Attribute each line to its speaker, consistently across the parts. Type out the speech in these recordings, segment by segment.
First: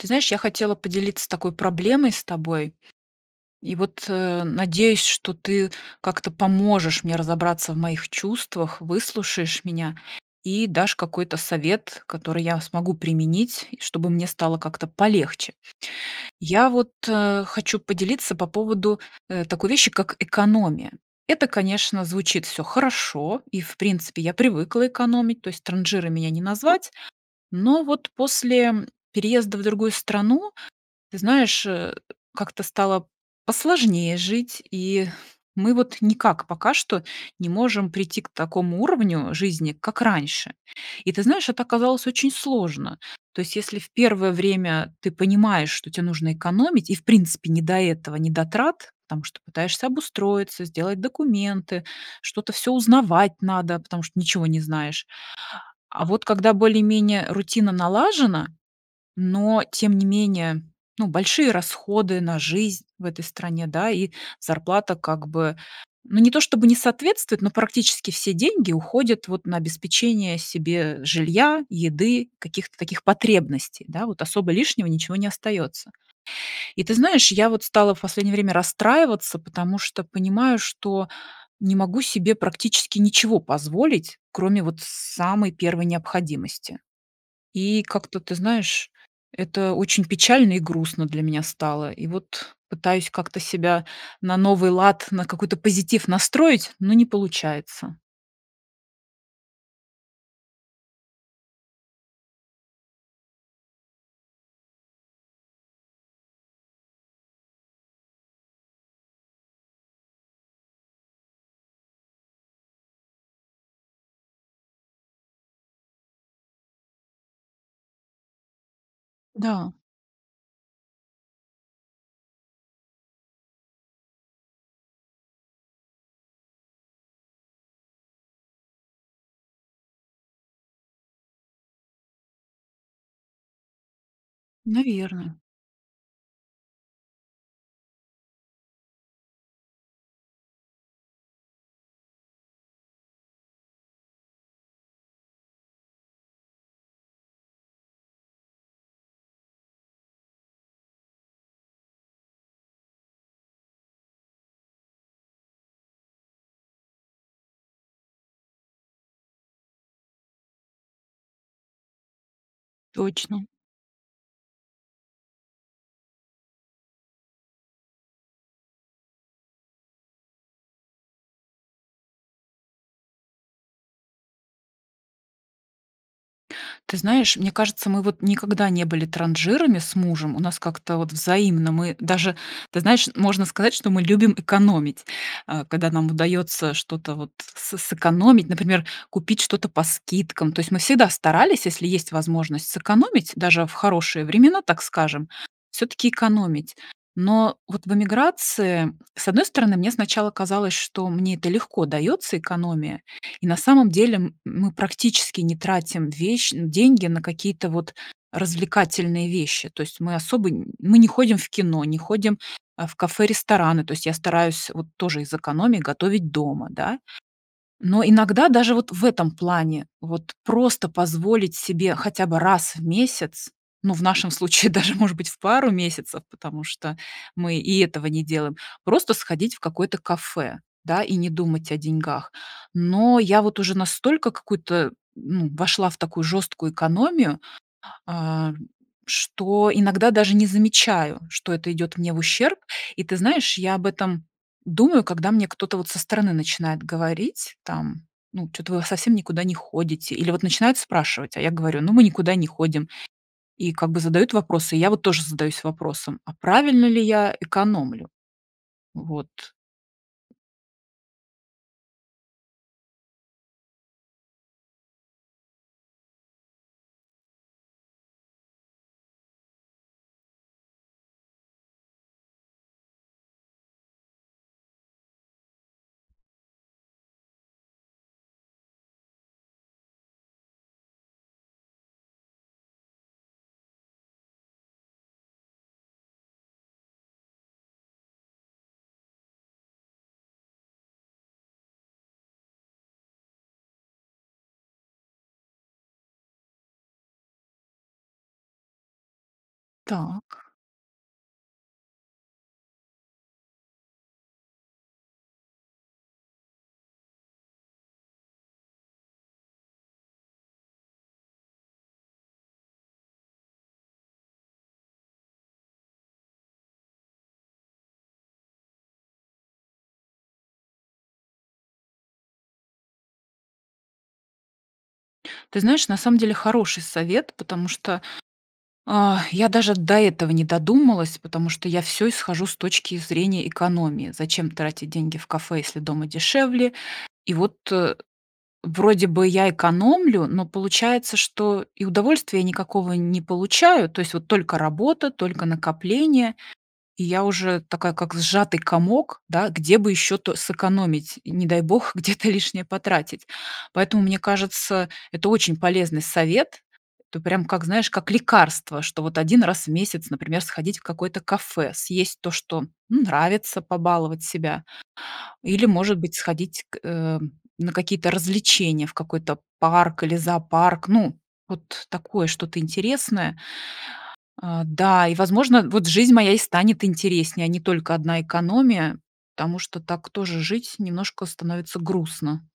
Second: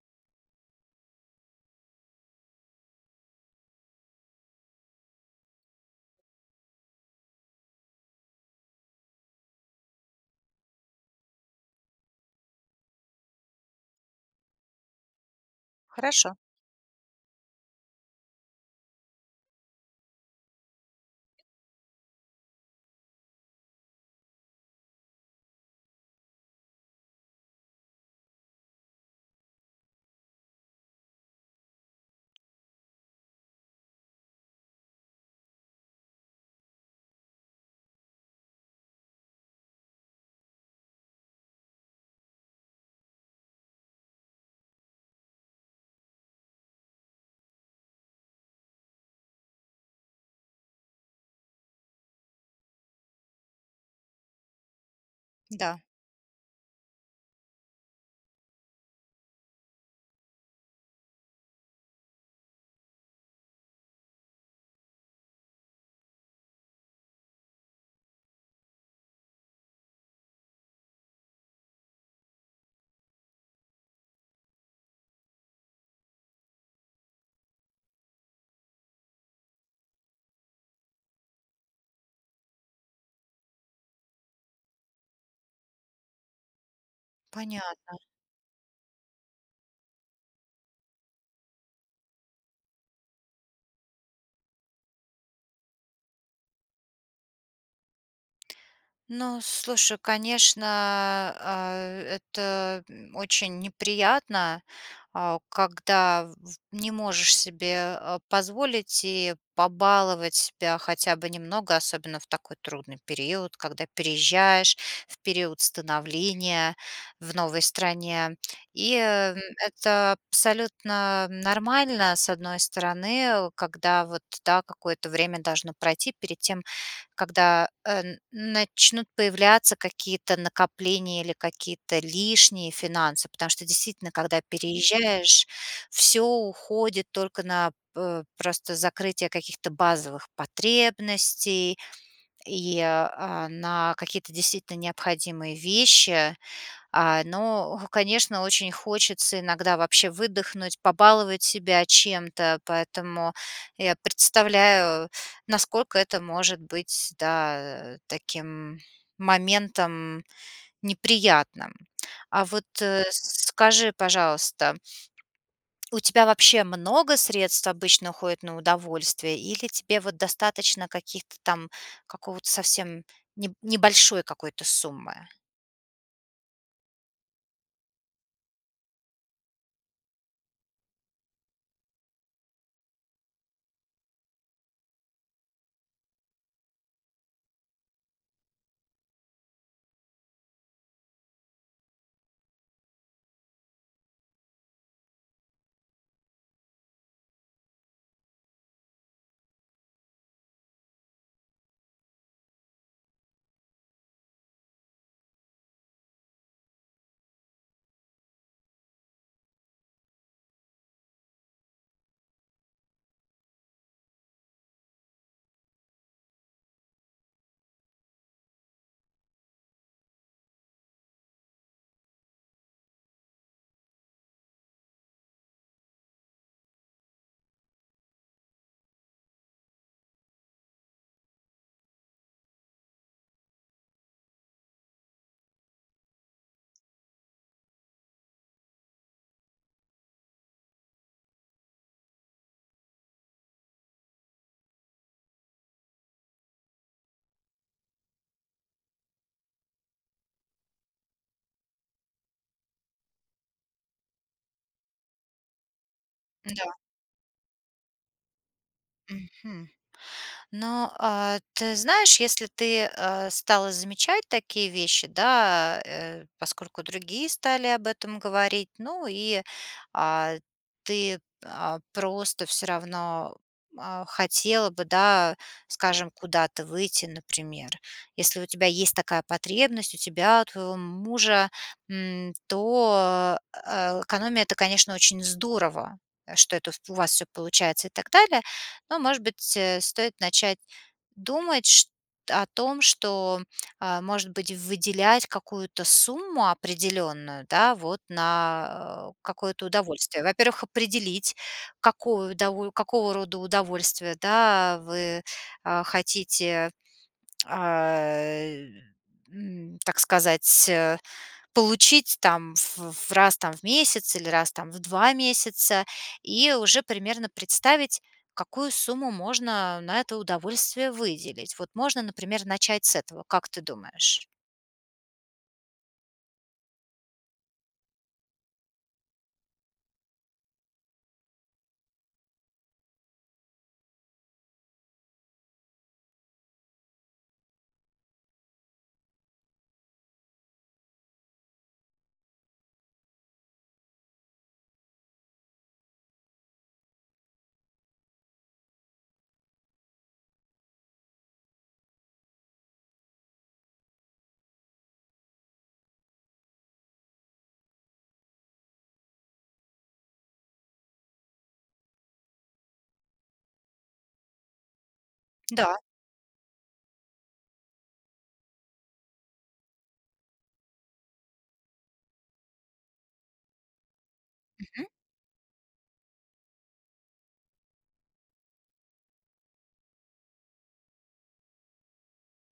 Speaker 1: Ты знаешь, я хотела поделиться такой проблемой с тобой и, вот, э, надеюсь, что ты как-то поможешь мне разобраться в моих чувствах, выслушаешь меня и дашь какой-то совет, который я смогу применить, чтобы мне стало как-то полегче.
Speaker 2: Хорошо.
Speaker 1: Я вот, а, хочу поделиться по поводу, э, такой вещи, как экономия. Это, конечно, звучит всё хорошо, и, в принципе, я привыкла экономить, то есть транжирой меня не назвать. Но вот после переезда в другую страну, ты знаешь, э, как-то стало посложнее жить, и мы вот никак пока что не можем прийти к такому уровню жизни, как раньше. И ты знаешь, это оказалось очень сложно. То есть если в 1 время ты понимаешь, что те нужно экономить, и, в принципе, не до этого, не до трат, потому что пытаешься обустроиться, сделать документы, что-то всё узнавать надо, потому что ничего не знаешь.
Speaker 2: Да.
Speaker 1: А вот когда более-менее рутина налажена, но, тем не менее, ну, большие расходы на жизнь в этой стране, да, и зарплата как бы, ну не то чтобы не соответствует, но практически все деньги уходят вот на обеспечение себе жилья, еды, каких-то таких потребностей, да. Вот особо лишнего ничего не остается. И ты знаешь, я вот стала в последнее время расстраиваться, потому что понимаю, что не могу себе практически ничего позволить, кроме вот самой первой необходимости. И,
Speaker 2: Понятно.
Speaker 1: как-то, ты знаешь, это очень печально и грустно для меня стало, и вот пытаюсь как-то себя на новый лад, на какой-то позитив настроить, но не получается.
Speaker 2: Ну, слушай, конечно, а, это, м, очень неприятно, а, когда, в в не можешь себе, э, позволить и побаловать себя хотя бы немного, особенно в такой трудный период, когда переезжаешь, в период становления в новой стране. И, ам,
Speaker 1: Да.
Speaker 2: это абсолютно нормально, с одной стороны, когда вот, да, какое-то время должно пройти перед тем, когда, э, н начнут появляться какие-то накопления или какие-то лишние финансы. Потому что, действительно, когда
Speaker 1: Наверно.
Speaker 2: переезжаешь, всё уходит только на п э, просто закрытие каких-то базовых потребностей, и, э, а, на какие-то действительно необходимые вещи. Э, но, конечно, очень хочется иногда вообще выдохнуть, побаловать себя чем-то. Поэтому я представляю, насколько это может быть, да, таким моментом неприятным. А вот, э, с
Speaker 1: Точно.
Speaker 2: скажи, пожалуйста, у тебя вообще много средств обычно уходит на удовольствие? Или тебе вот достаточно каких-то там какого-то совсем неб небольшой какой-то суммы?
Speaker 1: Ты знаешь, мне кажется, мы, вот, никогда не были транжирами с мужем, у нас как-то, вот, взаимно. Мы даже, ты знаешь, можно сказать, что мы любим экономить. Э, когда нам удаётся что-то вот с сэкономить, например, купить что-то по скидкам. То есть, мы всегда старались, если есть возможность, сэкономить, даже в хорошие времена, так скажем, всё-таки экономить. Но вот в эмиграции, с одной стороны, мне сначала казалось, что мне это легко даётся, экономия и, на самом деле, м мы практически не тратим вещь нь деньги на какие-то, вот, развлекательные вещи. То есть, мы особо нь мы не ходим в кино, не ходим, а, в кафе, рестораны. То есть, я стараюсь, вот, тоже из экономии готовить дома, да. Но иногда даже вот в этом плане, вот, просто позволить себе хотя бы раз в месяц, ну, в нашем случае даже, может быть, в пару месяцев. Потому что мы и этого не делаем, просто сходить в какое-то кафе, да, и не думать о деньгах. Но я, вот, уже настолько какую-то ну, вошла в такую жесткую экономию, а, что иногда даже не замечаю, что это идёт мне в ущерб. И ты знаешь, я об этом думаю, когда мне кто-то, вот, со стороны начинает говорить, там: "Ну, чё-то вы в совсем никуда не ходите?" Или, вот, начинают спрашивать, а я говорю, ну, мы никуда не ходим, и, как бы, задают вопросы. И я, вот, тоже задаюсь вопросом, а
Speaker 2: М-да.
Speaker 1: правильно ли я экономлю? Вот.
Speaker 2: Мгм, но, а ты знаешь, если ты, э, стала замечать такие вещи, да, э, поскольку другие стали об этом говорить. Ну и, а, ты, а, просто всё равно, а, хотела бы, да, скажем, куда-то выйти, например. Если у тебя есть такая потребность, у тебя, у твоего мужа, м, то а а, экономия это, конечно, очень здорово, что это, ф у вас всё получается и так далее. Но, может быть, э, стоит начать думать шт о том, что, а, может быть, выделять какую-то сумму определённую, да, вот, на какое-то удовольствие?
Speaker 1: Так.
Speaker 2: Во-первых, определить какую удово какого рода удовольствие, да, вы, а, хотите а, э, м, так сказать, э, получить, там, в в раз, там, в месяц или раз, там, в 2 месяца и уже примерно представить какую сумму можно на это удовольствие выделить. Вот можно, например, начать с этого, как ты думаешь?
Speaker 1: Ты знаешь, на самом деле, хороший совет, потому что, я даже до этого не додумалась. Потому что я всё исхожу с точки зрения экономии. Зачем тратить деньги в кафе, если дома дешевле? И вот, э, вроде бы я экономлю, но, получается, что и удовольствия никакого не получаю, то есть вот только работа, только накопления, и я уже такая, как сжатый комок, да, где бы ещё то сэкономить, не дай бог, где-то лишнее потратить. Поэтому, мне кажется, это очень полезный совет, это прям как, знаешь, как лекарство, что вот 1 раз в месяц, например, сходить в какое-то кафе, съесть то, что, ну, нравится, побаловать себя. Или,
Speaker 2: Да.
Speaker 1: может быть, сходить к, э, на какие-то развлечения, в какой-то парк или зоопарк, ну, вот такое что-то интересное. Э,
Speaker 2: Мгм.
Speaker 1: да, и, возможно, вот жизнь моя и станет интереснее, а не только одна экономия, потому что так тоже жить немножко становится грустно.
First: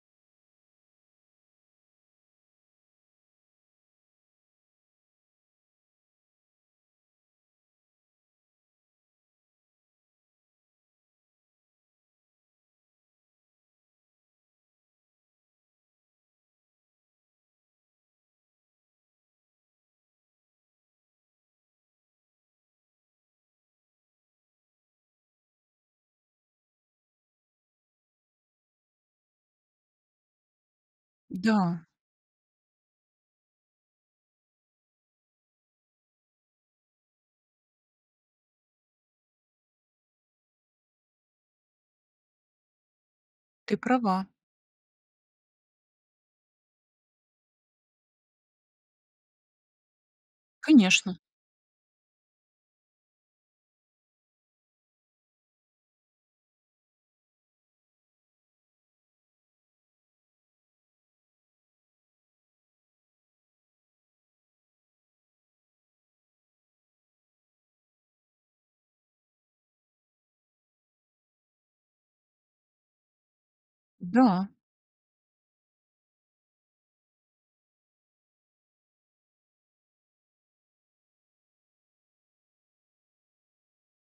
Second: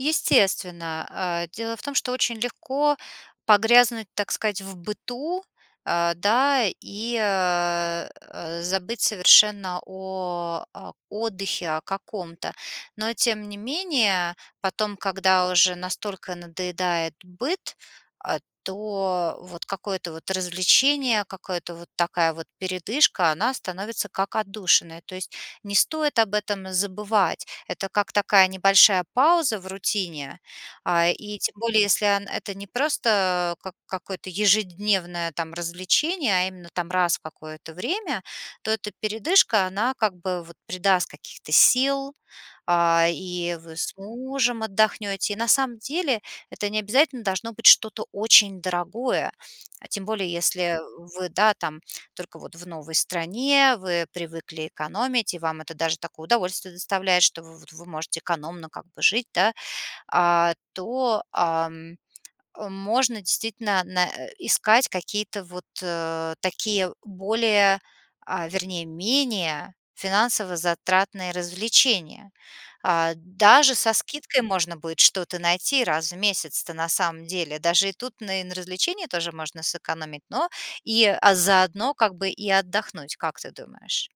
Speaker 2: Естественно. Э, дело в том, что очень легко погрязнуть, так сказать, в быту, э, да? И, э, э, забыть совершенно о о отдыхе о каком-то. Но, тем не менее, потом, когда уже настолько надоедает быт, э, то вот какое-то вот развлечение, какое-то вот, такая вот передышка- она становится, как отдушина. То есть не стоит об этом забывать. Это как такая небольшая пауза в рутине. А, и, тем более,
Speaker 1: Да.
Speaker 2: если ан это не просто как какое-то ежедневное, там, развлечение, а именно, там, раз в какое-то время, то эта передышка, она как бы вот придаст каких-то сил, а, и вы
Speaker 1: Ты
Speaker 2: с
Speaker 1: права.
Speaker 2: мужем отдохнете. И, на самом деле, это не обязательно должно быть что-то очень дорогое, а, тем более, если
Speaker 1: Конечно.
Speaker 2: вы, да, там, только вот в новой стране, вы привыкли экономить и вам это даже такое удовольствие доставляет, что в вот вы можете экономно как бы жить, да. А, то, а, можно, действительно, на э, искать какие-то вот такие, более, а, вернее менее финансово-затратные развлечения. А, даже со скидкой
Speaker 1: Да.
Speaker 2: можно будет что-то найти раз в месяц-то, на самом деле. Даже и тут на и на развлечении тоже можно сэкономить, но и, а, заодно как бы и отдохнуть, как ты думаешь?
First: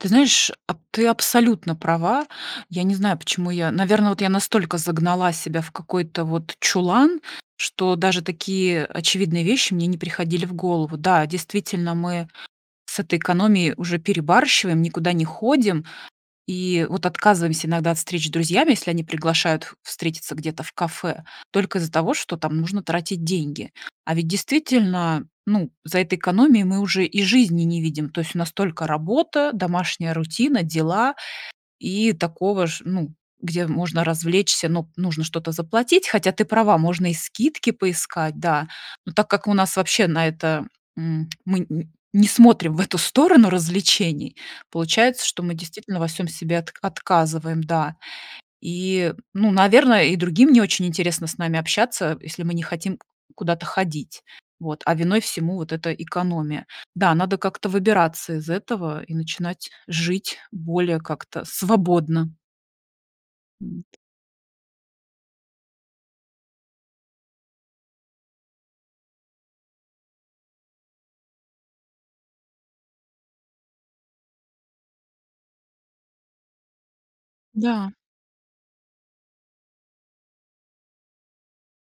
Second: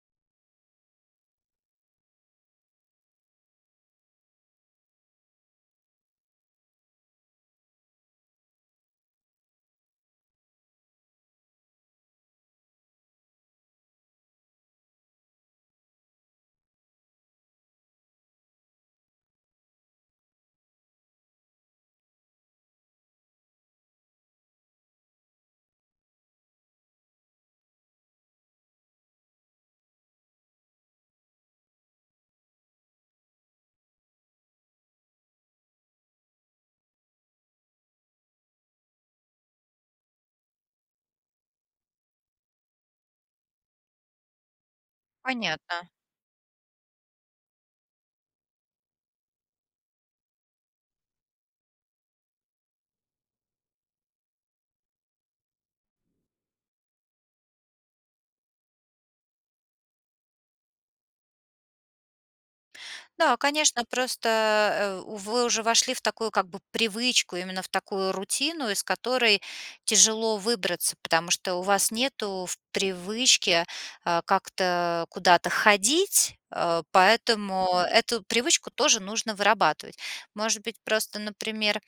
Speaker 1: Ты знаешь, а ты абсолютно права. Я не знаю, почему я наверно, вот я настолько загнала себя в какой-то вот чулан, что даже такие очевидные вещи мне не приходили в голову. Да, действительно, мы с этой экономией уже перебарщиваем, никуда не ходим, и вот отказываемся иногда от встреч с друзьями, если они приглашают в встретиться где-то в кафе, только из-за того, что там нужно тратить деньги. А ведь действительно, ну, за этой экономией мы уже и жизни не видим, то есть у нас только работа, домашняя рутина, дела, и такого ж ну, где можно развлечься, но нужно что-то заплатить Хотя ты права, можно и скидки поискать, да. Но так как у нас вообще на это, м, мы н не смотрим в эту сторону развлечений, получается, что мы
Speaker 2: Понятно.
Speaker 1: действительно во всем себе от отказываем. Да. И, ну, наверно, и другим не очень интересно с нами общаться, если мы не хотим куда-то ходить, вот, а виной всему вот эта экономия. Да, надо как-то выбираться из этого и начинать жить более как-то свободно.
Speaker 2: Да, конечно,
Speaker 1: Вот.
Speaker 2: просто, э, вы уже вошли в такую, как бы, привычку, именно в такую рутину, из которой тяжело выбраться, потому что у вас нету в привычке, э, как-то куда-то ходить, э, поэтому
Speaker 1: Да.
Speaker 2: эту привычку тоже нужно вырабатывать. Может быть, просто, например,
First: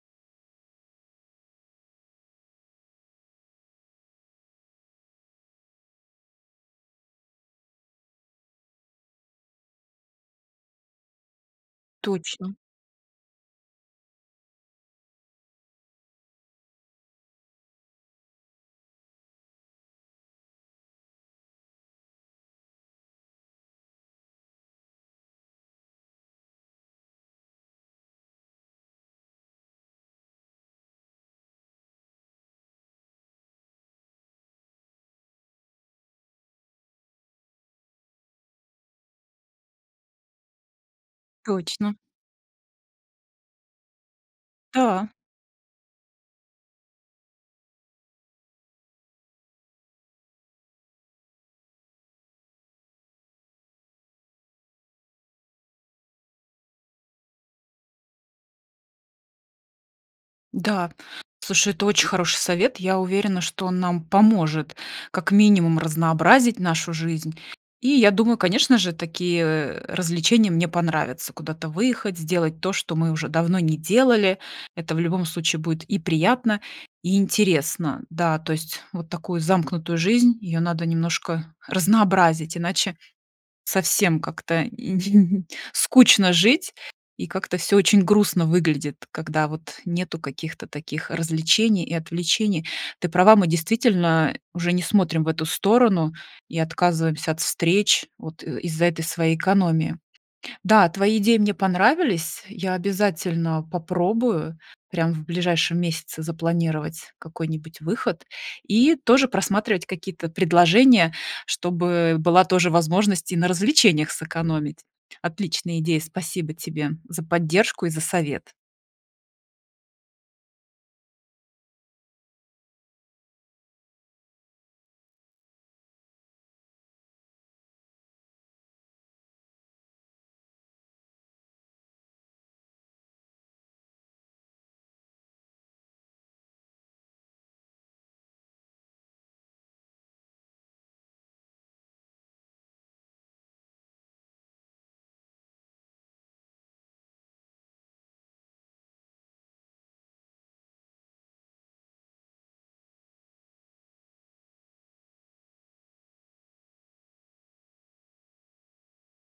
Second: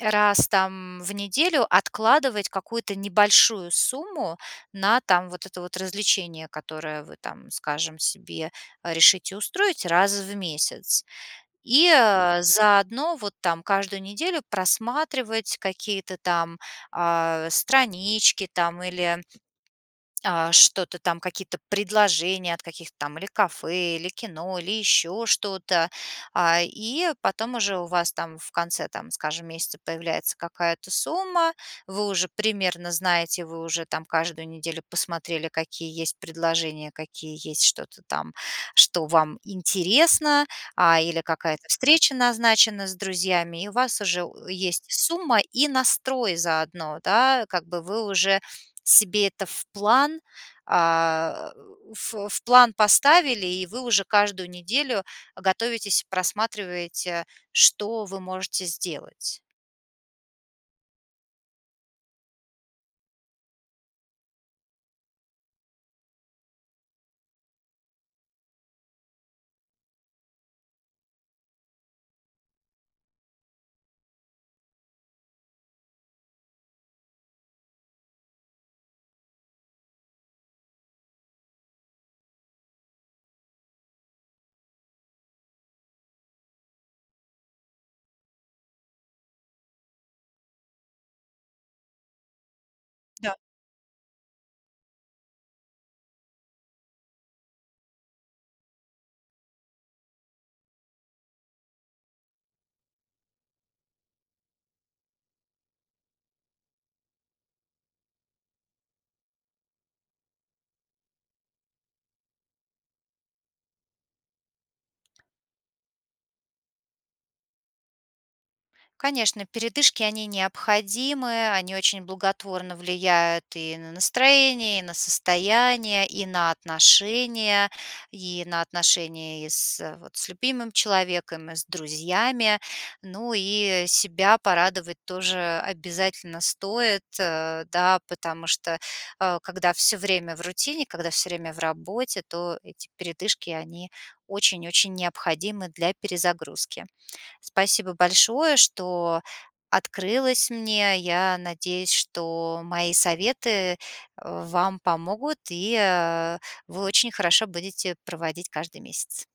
Speaker 2: раз, там, в неделю откладывать какую-то небольшую сумму на, там, вот это вот развлечение, которое вы там, скажем, себе решите устроить раз в месяц. И,
Speaker 1: Точно.
Speaker 2: заодно, вот, там, каждую неделю просматривать какие-то там, а, странички там, или, а, что-то там, какие-то предложения от каких-то там или кафе, или кино, или еще что-то. А, и потом уже у вас, там, в конце там, скажем, месяца появляется какая-то сумма. Вы уже примерно знаете, вы уже там каждую неделю посмотрели, какие есть предложения, какие есть, что-то там, что вам интересно, а, или какая-то
Speaker 1: Точно.
Speaker 2: встреча назначена с друзьями, и у вас уже у есть
Speaker 1: Да.
Speaker 2: сумма и настрой заодно, да, как бы вы уже себе это в план, а, в в план поставили, и вы уже каждую неделю готовитесь и просматриваете, что вы можете сделать.
Speaker 1: Да, слушай, это очень хороший совет. Я уверена, что он нам поможет, как минимум, разнообразить нашу жизнь. И я думаю, конечно же, такие, э, развлечения мне понравятся: куда-то выехать, сделать то, что мы уже давно не делали. Это, в любом случае, будет и приятно, и интересно. Да, то есть вот такую замкнутую жизнь, ее надо немножко разнообразить, иначе совсем как-то ин скучно жить, и как-то всё очень грустно выглядит, когда вот нету каких-то таких развлечений и отвлечений. Ты права,
Speaker 2: Да.
Speaker 1: мы действительно уже не смотрим в эту сторону и отказываемся от встреч вот из-за этой своей экономии. Да, твои идеи мне понравились, я обязательно попробую прям в ближайшем месяце запланировать какой-нибудь выход и тоже просматривать какие-то предложения, чтобы была тоже возможность и на развлечениях сэкономить. Отличная идея, спасибо тебе за поддержку и за совет.
Speaker 2: Конечно, передышки- они необходимы, они очень благотворно влияют и на настроение, и на состояние, и на отношения, и на отношения и с вот, с любимым человеком, и с друзьями. Ну и себя порадовать тоже обязательно стоит, э, да, потому что, э, когда всё время в рутине, когда всё время в работе, то эти передышки- они очень-очень необходимы для перезагрузки. Спасибо большое, что открылась мне. Я надеюсь, что мои советы, э, вам помогут, и, а, вы очень хорошо будете проводить каждый месяц.